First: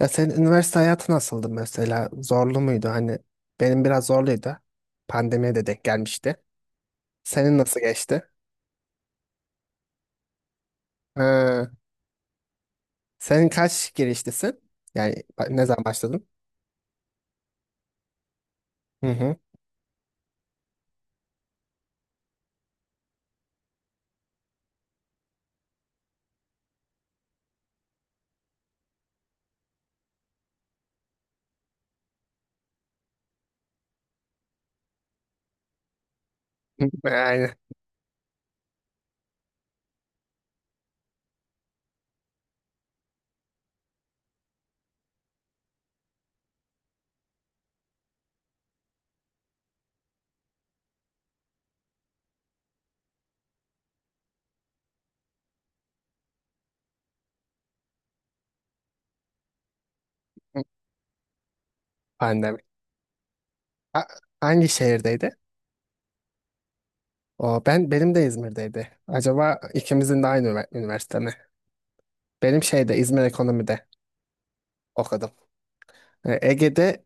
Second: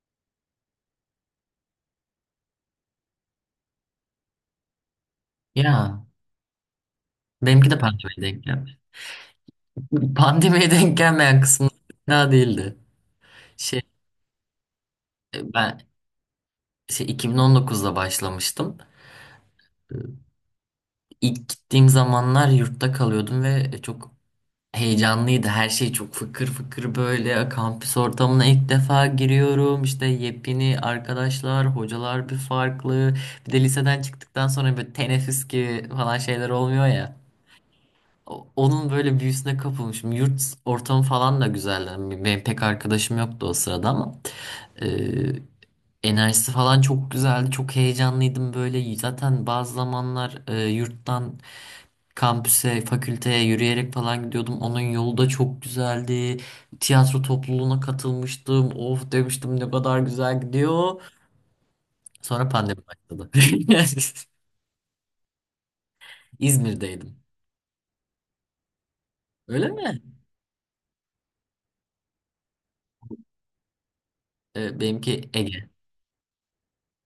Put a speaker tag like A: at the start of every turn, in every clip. A: Ya senin üniversite hayatı nasıldı mesela? Zorlu muydu? Hani benim biraz zorluydu. Pandemiye de denk
B: Ya
A: gelmişti. Senin
B: benimki de
A: nasıl
B: pandemiye
A: geçti?
B: denk gelmiş. Pandemiye denk gelmeyen kısmı
A: Ha,
B: daha değildi.
A: senin
B: Şey
A: kaç girişlisin? Yani ne zaman
B: ben
A: başladın?
B: şey 2019'da başlamıştım.
A: Hı hı.
B: İlk gittiğim zamanlar yurtta kalıyordum ve çok heyecanlıydı. Her şey çok fıkır fıkır böyle. Kampüs ortamına ilk defa giriyorum. İşte yepyeni arkadaşlar, hocalar bir farklı. Bir de liseden çıktıktan sonra böyle teneffüs gibi falan şeyler olmuyor
A: Hı.
B: ya.
A: Yani
B: Onun böyle büyüsüne kapılmışım. Yurt ortamı falan da güzeldi. Yani benim pek arkadaşım yoktu o sırada ama e, enerjisi falan çok güzeldi. Çok heyecanlıydım böyle. Zaten bazı zamanlar yurttan kampüse, fakülteye yürüyerek falan gidiyordum. Onun yolu da çok güzeldi. Tiyatro topluluğuna katılmıştım. Of demiştim, ne kadar güzel
A: hı,
B: gidiyor. Sonra
A: pandemi.
B: pandemi başladı.
A: Ha- hangi şehirdeydi?
B: İzmir'deydim.
A: O ben benim de İzmir'deydi. Acaba
B: Öyle mi?
A: ikimizin de aynı üniversite mi? Benim şeyde İzmir Ekonomi'de okudum.
B: Benimki Ege.
A: E, Ege'de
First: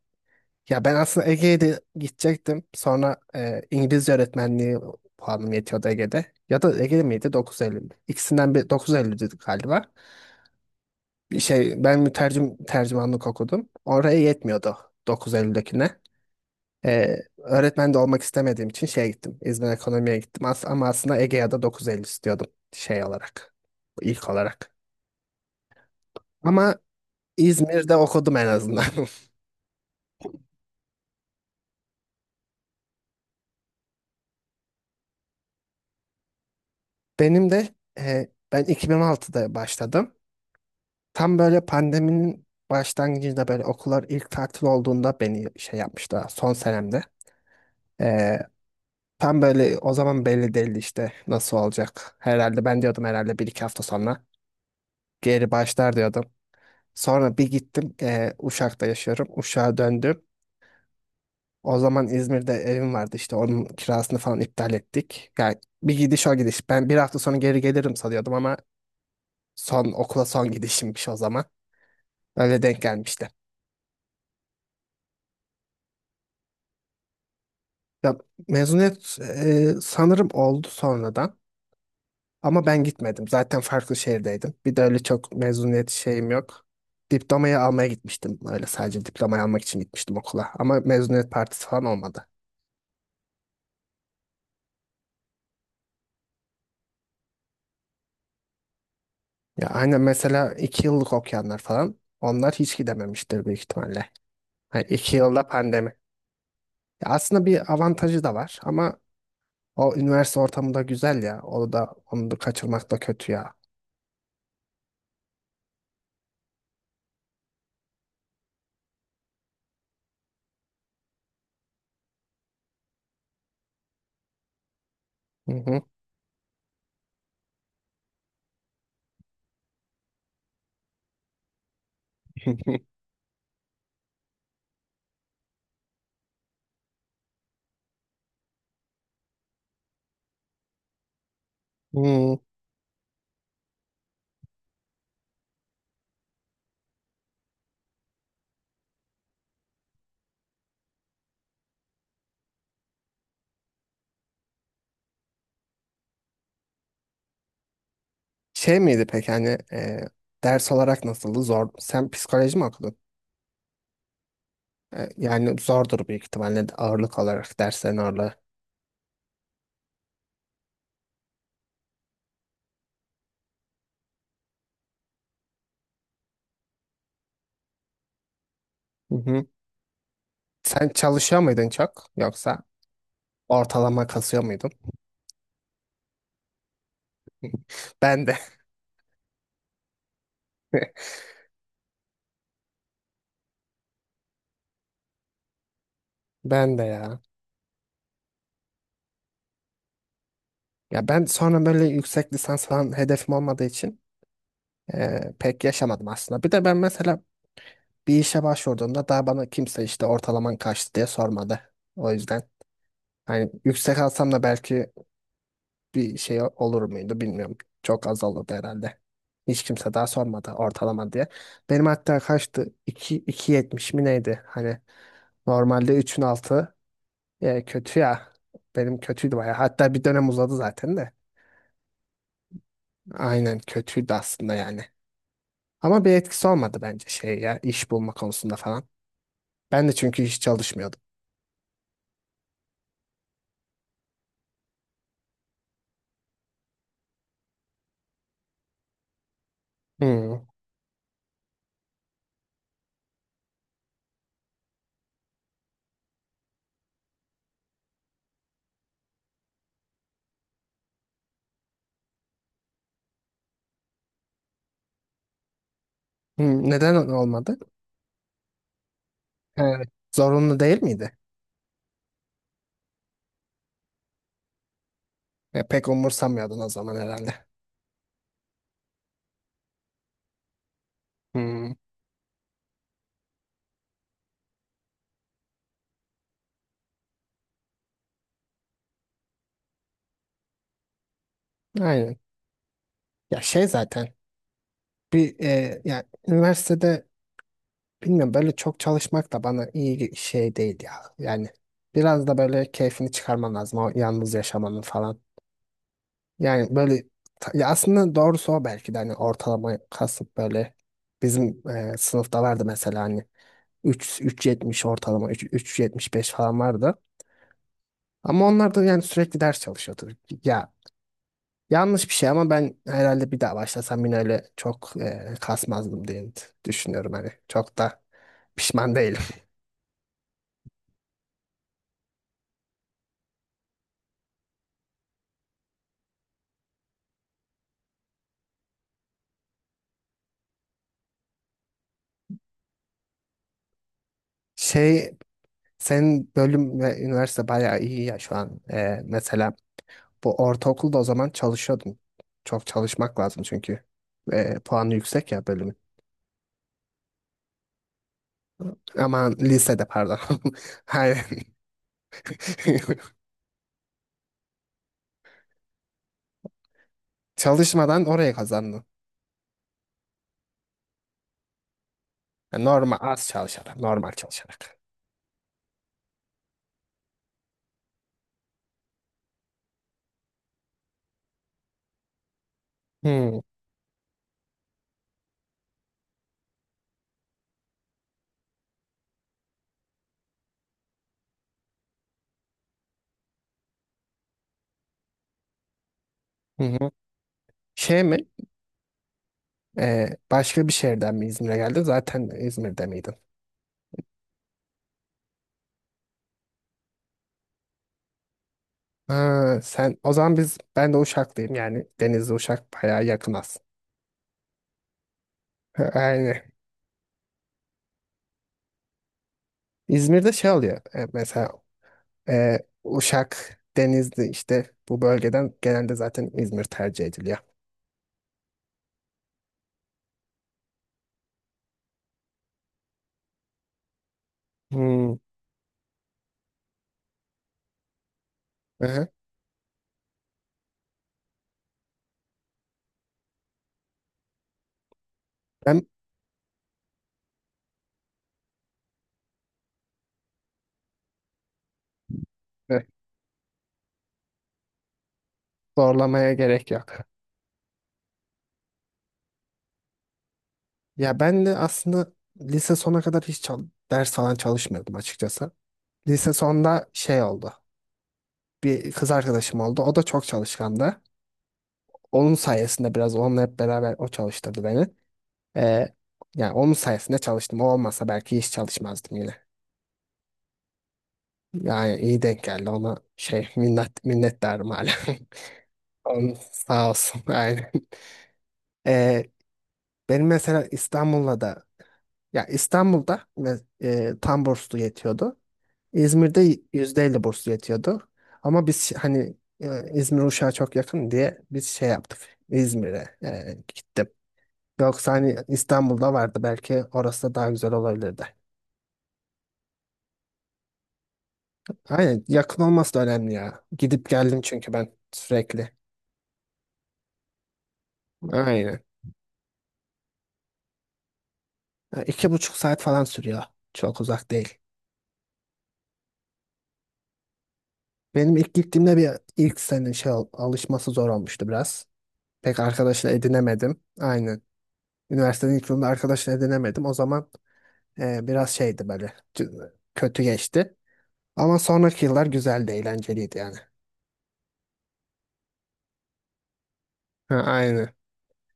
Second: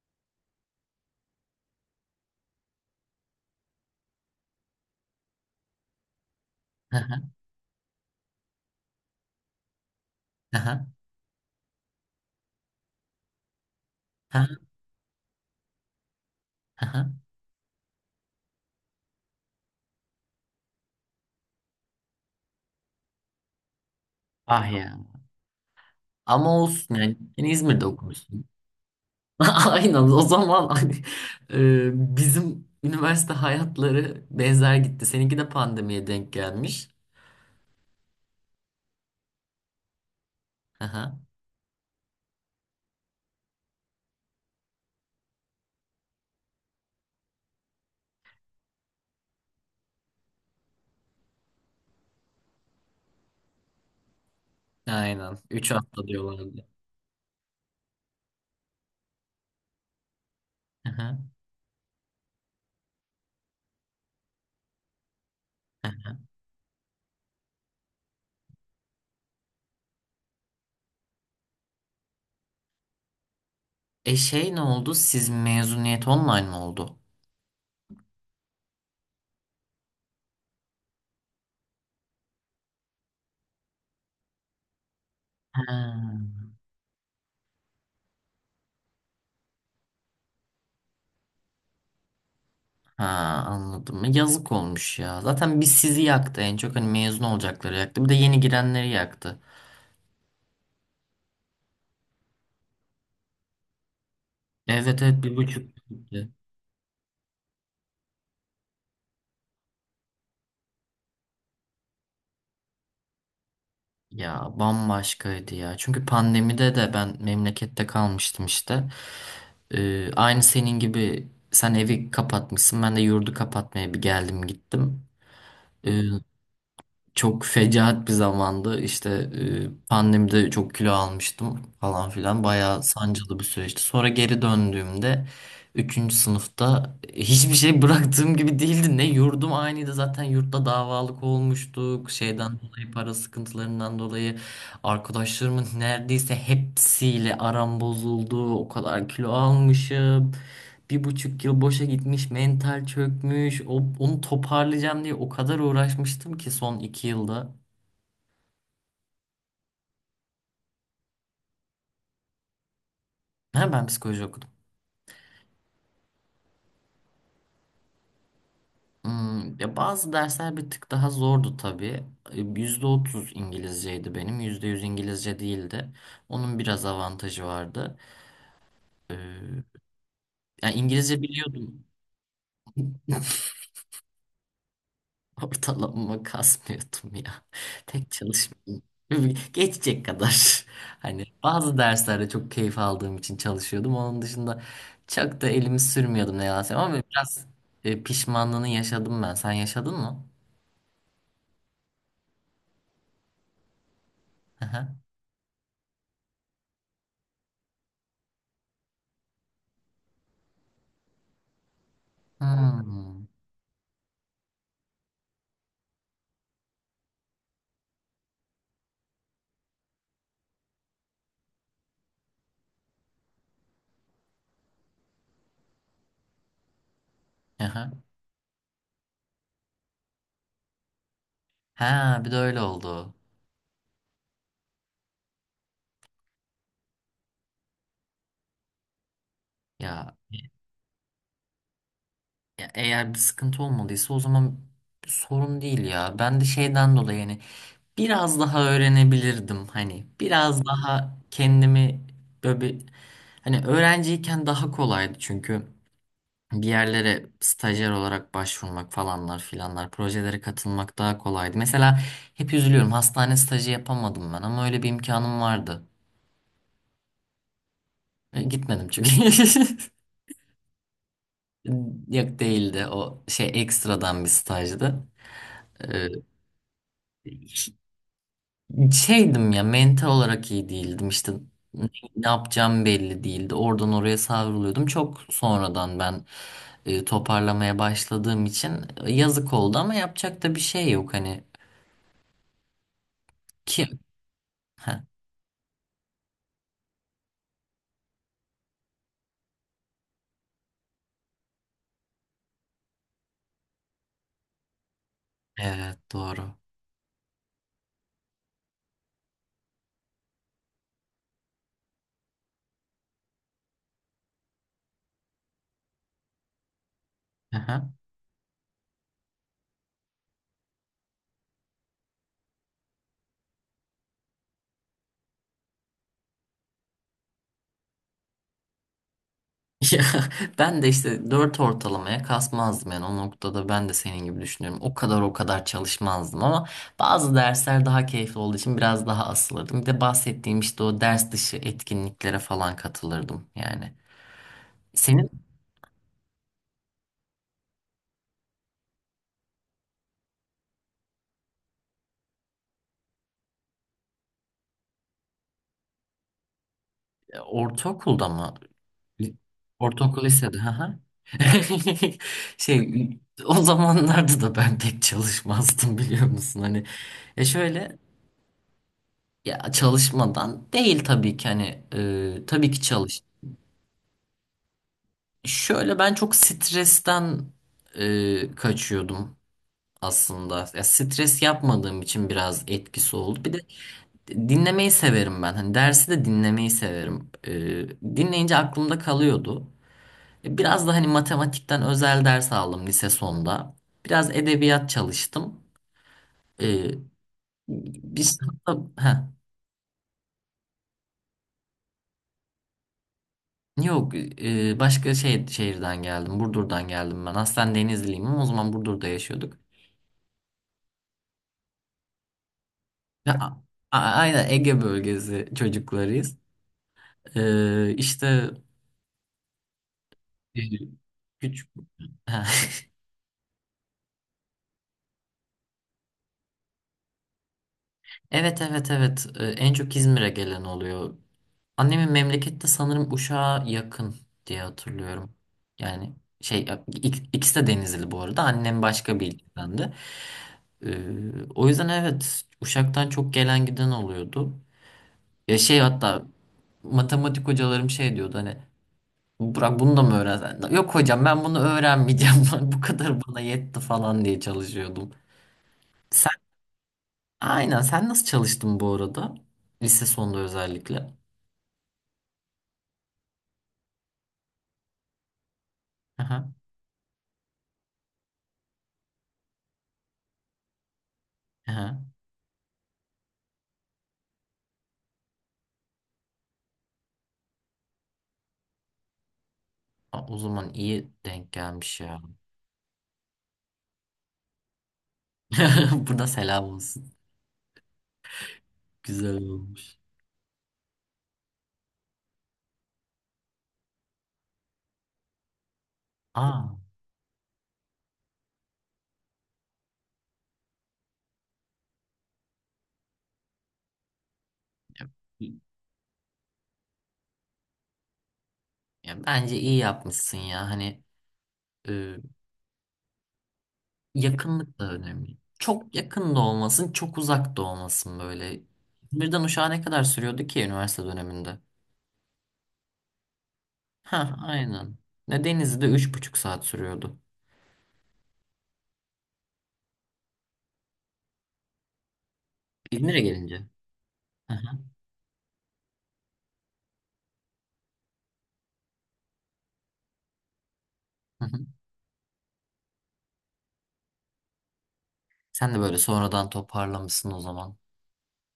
A: Ya ben aslında Ege'ye de gidecektim. Sonra İngilizce öğretmenliği puanım yetiyordu Ege'de. Ya da
B: Hı
A: Ege'de
B: hı,
A: miydi? 9.50 mi? İkisinden bir 9.50 dedik galiba.
B: hı.
A: Bir şey ben mütercim tercümanlık okudum. Oraya yetmiyordu 9.50'dekine. Öğretmen de olmak istemediğim için şeye gittim. İzmir Ekonomi'ye gittim. Ama aslında Ege'ye de 9.50 istiyordum şey olarak. İlk
B: Ah
A: olarak.
B: ya. Ama
A: Ama
B: olsun yani. Yani İzmir'de
A: İzmir'de okudum
B: okumuşsun.
A: en azından.
B: Aynen, o zaman hani, bizim üniversite hayatları benzer gitti. Seninki de pandemiye denk gelmiş.
A: Benim de ben 2006'da başladım.
B: Aha,
A: Tam böyle pandeminin başlangıcında böyle okullar ilk tatil olduğunda beni şey yapmıştı son senemde. Ee, Tam böyle o zaman belli değildi işte nasıl olacak. Herhalde ben diyordum herhalde bir iki hafta sonra
B: aynen.
A: geri
B: Üç
A: başlar
B: hafta
A: diyordum.
B: diyorlardı.
A: Sonra bir gittim Uşak'ta yaşıyorum. Uşak'a döndüm.
B: Aha.
A: O zaman İzmir'de evim vardı, işte onun kirasını falan iptal ettik. Yani bir gidiş o gidiş. Ben bir hafta sonra geri gelirim sanıyordum ama son okula son gidişimmiş o zaman. Öyle denk gelmişti.
B: E ne oldu? Siz mezuniyet online mi oldu?
A: Ya, mezuniyet sanırım oldu sonradan ama ben gitmedim. Zaten farklı şehirdeydim. Bir de öyle çok
B: Ha,
A: mezuniyet şeyim yok. Diplomayı almaya gitmiştim. Öyle sadece diplomayı almak için gitmiştim okula. Ama mezuniyet partisi falan olmadı.
B: ha, anladım. Yazık olmuş ya. Zaten biz, sizi yaktı en çok. Hani mezun olacakları yaktı. Bir de yeni girenleri yaktı.
A: Ya aynen, mesela 2 yıllık okuyanlar falan, onlar hiç gidememiştir büyük ihtimalle. Ha,
B: Evet
A: iki
B: evet, bir
A: yılda
B: buçuk.
A: pandemi. Ya aslında bir avantajı da var ama o üniversite ortamı da güzel ya. Onu da onu da kaçırmak da kötü ya.
B: Ya bambaşkaydı ya. Çünkü pandemide de ben memlekette kalmıştım işte. Aynı senin gibi, sen evi kapatmışsın. Ben de yurdu kapatmaya bir geldim gittim,
A: Hı hı.
B: çok fecaat bir zamandı. İşte pandemide çok kilo almıştım falan filan. Bayağı sancılı bir süreçti. Sonra geri döndüğümde üçüncü sınıfta hiçbir şey bıraktığım gibi değildi. Ne yurdum aynıydı. Zaten yurtta davalık olmuştuk.
A: Hmm.
B: Şeyden dolayı, para sıkıntılarından dolayı arkadaşlarımın neredeyse hepsiyle aram bozuldu. O kadar kilo almışım, bir buçuk yıl boşa gitmiş, mental çökmüş. Onu toparlayacağım diye o kadar uğraşmıştım ki son iki yılda.
A: Şey miydi peki hani ders olarak nasıldı? Zor. Sen psikoloji mi okudun?
B: Ha, ben psikoloji okudum.
A: Yani zordur büyük ihtimalle de, ağırlık olarak derslerin ağırlığı.
B: Hmm, ya bazı dersler bir tık daha zordu tabii. Yüzde otuz İngilizceydi benim. Yüzde yüz İngilizce değildi. Onun biraz avantajı vardı.
A: Hı hı.
B: Ee, Yani
A: Sen
B: İngilizce
A: çalışıyor muydun
B: biliyordum.
A: çok, yoksa ortalama kasıyor muydun?
B: Ortalamama kasmıyordum ya. Pek
A: Ben de.
B: çalışmıyordum. Geçecek kadar. Hani bazı derslerde çok keyif aldığım için çalışıyordum. Onun dışında çok da elimi sürmüyordum, ne yalan
A: Ben de
B: söyleyeyim. Ama
A: ya.
B: biraz pişmanlığını yaşadım ben. Sen yaşadın mı?
A: Ya ben sonra böyle yüksek lisans falan hedefim olmadığı için
B: Aha.
A: pek yaşamadım aslında. Bir de ben mesela bir işe başvurduğumda daha bana kimse işte ortalaman kaçtı diye sormadı. O yüzden
B: Hmm.
A: hani yüksek alsam da belki bir şey olur muydu bilmiyorum. Çok az olurdu herhalde. Hiç kimse daha sormadı ortalama diye. Benim hatta kaçtı? İki iki 2.70 mi neydi? Hani normalde üçün altı
B: Aha.
A: kötü ya. Benim kötüydü bayağı. Hatta bir dönem uzadı zaten de.
B: Ha, bir de öyle oldu.
A: Aynen kötüydü aslında yani. Ama bir etkisi olmadı bence şey ya, iş bulma konusunda falan. Ben de
B: Ya,
A: çünkü hiç çalışmıyordum.
B: ya eğer bir sıkıntı olmadıysa o zaman bir sorun değil ya. Ben de şeyden dolayı yani biraz daha öğrenebilirdim, hani
A: Hmm.
B: biraz daha kendimi böyle bir, hani öğrenciyken daha kolaydı çünkü bir yerlere stajyer olarak başvurmak falanlar filanlar, projelere katılmak daha kolaydı. Mesela hep üzülüyorum, hastane stajı yapamadım ben ama öyle bir imkanım vardı.
A: Hmm, neden olmadı?
B: Gitmedim çünkü.
A: Evet. Zorunlu değil miydi?
B: Yok değildi, o şey ekstradan bir stajdı.
A: Ya, pek umursamıyordun o zaman herhalde.
B: Ee, Şeydim ya, mental olarak iyi değildim işte,
A: Hmm,
B: ne ne yapacağım belli değildi, oradan oraya savruluyordum, çok sonradan ben toparlamaya başladığım için yazık oldu ama yapacak da bir şey yok hani
A: aynen. Ya şey
B: ki
A: zaten
B: Heh,
A: bir ya üniversitede bilmiyorum, böyle çok çalışmak da bana iyi bir şey değil ya. Yani biraz da böyle keyfini çıkarman lazım o yalnız yaşamanın falan.
B: evet, doğru.
A: Yani böyle ya aslında doğrusu o, belki de hani ortalama kasıp böyle, bizim sınıfta vardı mesela hani 3 3.70 ortalama, 3 3.75 falan vardı.
B: Aha.
A: Ama onlar da yani sürekli ders çalışıyordu. Ya, yanlış bir şey ama ben herhalde bir daha başlasam yine öyle çok kasmazdım diye düşünüyorum hani. Çok da pişman değilim.
B: Ya, ben de işte dört ortalamaya kasmazdım yani, o noktada ben de senin gibi düşünüyorum, o kadar o kadar çalışmazdım ama bazı dersler daha keyifli olduğu için biraz daha asılırdım. Bir de bahsettiğim işte o ders dışı etkinliklere falan katılırdım yani.
A: Şey
B: Senin
A: Senin bölüm ve üniversite bayağı iyi ya şu an. Mesela bu ortaokulda o zaman çalışıyordum. Çok çalışmak lazım çünkü. Puanı yüksek ya bölümün.
B: Ortaokulda mı?
A: Aman, lisede pardon.
B: Ortaokul lisede. Hı hı.
A: Hayır.
B: Şey, o zamanlarda da ben pek çalışmazdım biliyor musun? Hani şöyle
A: Çalışmadan oraya kazandım.
B: ya, çalışmadan değil tabii ki, hani
A: Yani
B: tabii ki
A: normal
B: çalış.
A: az çalışarak, normal çalışarak.
B: Şöyle, ben çok stresten kaçıyordum aslında. Ya, stres yapmadığım için biraz etkisi
A: Hmm,
B: oldu. Bir de dinlemeyi severim ben. Hani dersi de dinlemeyi severim. Dinleyince aklımda kalıyordu. Biraz da hani matematikten özel ders aldım lise sonunda. Biraz edebiyat çalıştım.
A: hı hı.
B: Ee,
A: Şey mi?
B: biz ha
A: Başka bir şehirden mi İzmir'e geldin? Zaten İzmir'de miydin?
B: yok, başka şehirden geldim. Burdur''dan geldim ben. Aslen Denizliyim ama o zaman Burdur'da yaşıyorduk.
A: Ha, sen o zaman, ben de Uşaklıyım yani, Denizli Uşak bayağı yakın
B: Ve a-
A: aslında.
B: aynen, Ege bölgesi çocuklarıyız.
A: Aynen.
B: Ee, işte
A: İzmir'de şey
B: e,
A: oluyor. Mesela
B: Küçük.
A: Ee, Uşak, Denizli, işte bu bölgeden genelde zaten İzmir tercih ediliyor.
B: Evet evet evet. En çok İzmir'e gelen oluyor. Annemin memlekette sanırım Uşak'a yakın diye
A: Hmm.
B: hatırlıyorum. Yani ikisi de Denizli, bu arada. Annem
A: Aha.
B: başka bir ildendi. O yüzden evet, Uşak'tan çok gelen giden oluyordu. Ya şey,
A: Ben
B: hatta matematik hocalarım şey diyordu, hani, Burak bunu da mı öğrensen? Yok hocam, ben bunu öğrenmeyeceğim. Bu
A: evet,
B: kadar bana yetti falan diye çalışıyordum. Sen
A: zorlamaya gerek yok.
B: aynen sen nasıl çalıştın bu arada? Lise sonunda özellikle.
A: Ya ben de aslında lise sona kadar hiç ders falan çalışmıyordum açıkçası. Lise
B: Aha,
A: sonda şey oldu. Bir kız arkadaşım oldu. O da çok çalışkandı.
B: aha.
A: Onun sayesinde biraz, onunla hep beraber o çalıştırdı beni. Ee, Yani onun sayesinde çalıştım. O olmasa belki hiç çalışmazdım yine.
B: Aa, o zaman iyi denk
A: Yani
B: gelmiş
A: iyi
B: ya.
A: denk geldi, ona minnettarım hala.
B: Burada
A: Onu
B: selam
A: sağ
B: olsun.
A: olsun, aynen. Ee,
B: Güzel olmuş.
A: Benim mesela İstanbul'la da, ya İstanbul'da tam burslu yetiyordu. İzmir'de
B: Aa,
A: %50 burslu yetiyordu. Ama biz hani İzmir Uşak'a çok yakın diye biz şey yaptık. İzmir'e gittim.
B: ya,
A: Yoksa hani İstanbul'da vardı, belki orası da daha güzel olabilirdi.
B: ya bence iyi yapmışsın ya. Hani e,
A: Aynen, yakın olması da önemli ya. Gidip geldim çünkü
B: yakınlık
A: ben
B: da önemli.
A: sürekli.
B: Çok yakın da olmasın, çok uzak da olmasın böyle.
A: Aynen.
B: İzmir'den Uşak'a ne kadar sürüyordu ki üniversite döneminde?
A: Ya, 2,5 saat falan sürüyor. Çok uzak
B: Ha,
A: değil.
B: aynen. Ne, Denizli'de üç buçuk saat sürüyordu.
A: Benim ilk gittiğimde bir, ilk sene alışması zor olmuştu biraz. Pek arkadaşını
B: İzmir'e gelince.
A: edinemedim. Aynen.
B: Hı hı,
A: Üniversitenin ilk yılında arkadaşını edinemedim. O zaman biraz şeydi böyle, kötü geçti.
B: hı
A: Ama
B: hı.
A: sonraki yıllar güzeldi, eğlenceliydi yani.
B: Sen de böyle sonradan toparlamışsın
A: Ha,
B: o zaman.
A: aynen.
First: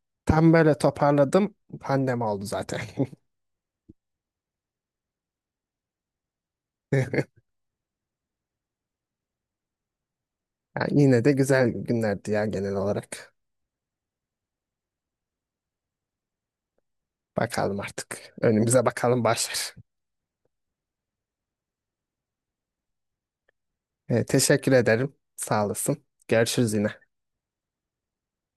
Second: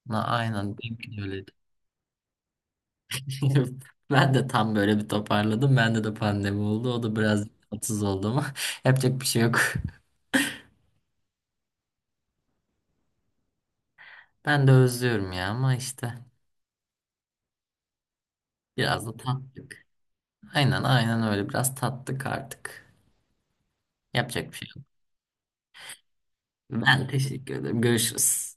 B: Na,
A: Tam böyle
B: aynen benimki de öyleydi.
A: toparladım. Pandemi oldu zaten.
B: Ben de tam böyle bir toparladım. Bende de pandemi oldu. O da biraz tatsız oldu ama yapacak bir şey yok.
A: Yani yine de güzel günlerdi ya genel olarak.
B: Ben de özlüyorum ya ama işte
A: Bakalım artık. Önümüze
B: biraz da
A: bakalım, başlar.
B: tattık. Aynen aynen, öyle, biraz tattık artık. Yapacak bir şey
A: Teşekkür
B: yok.
A: ederim. Sağ olasın. Görüşürüz yine.
B: Ben teşekkür ederim. Görüşürüz.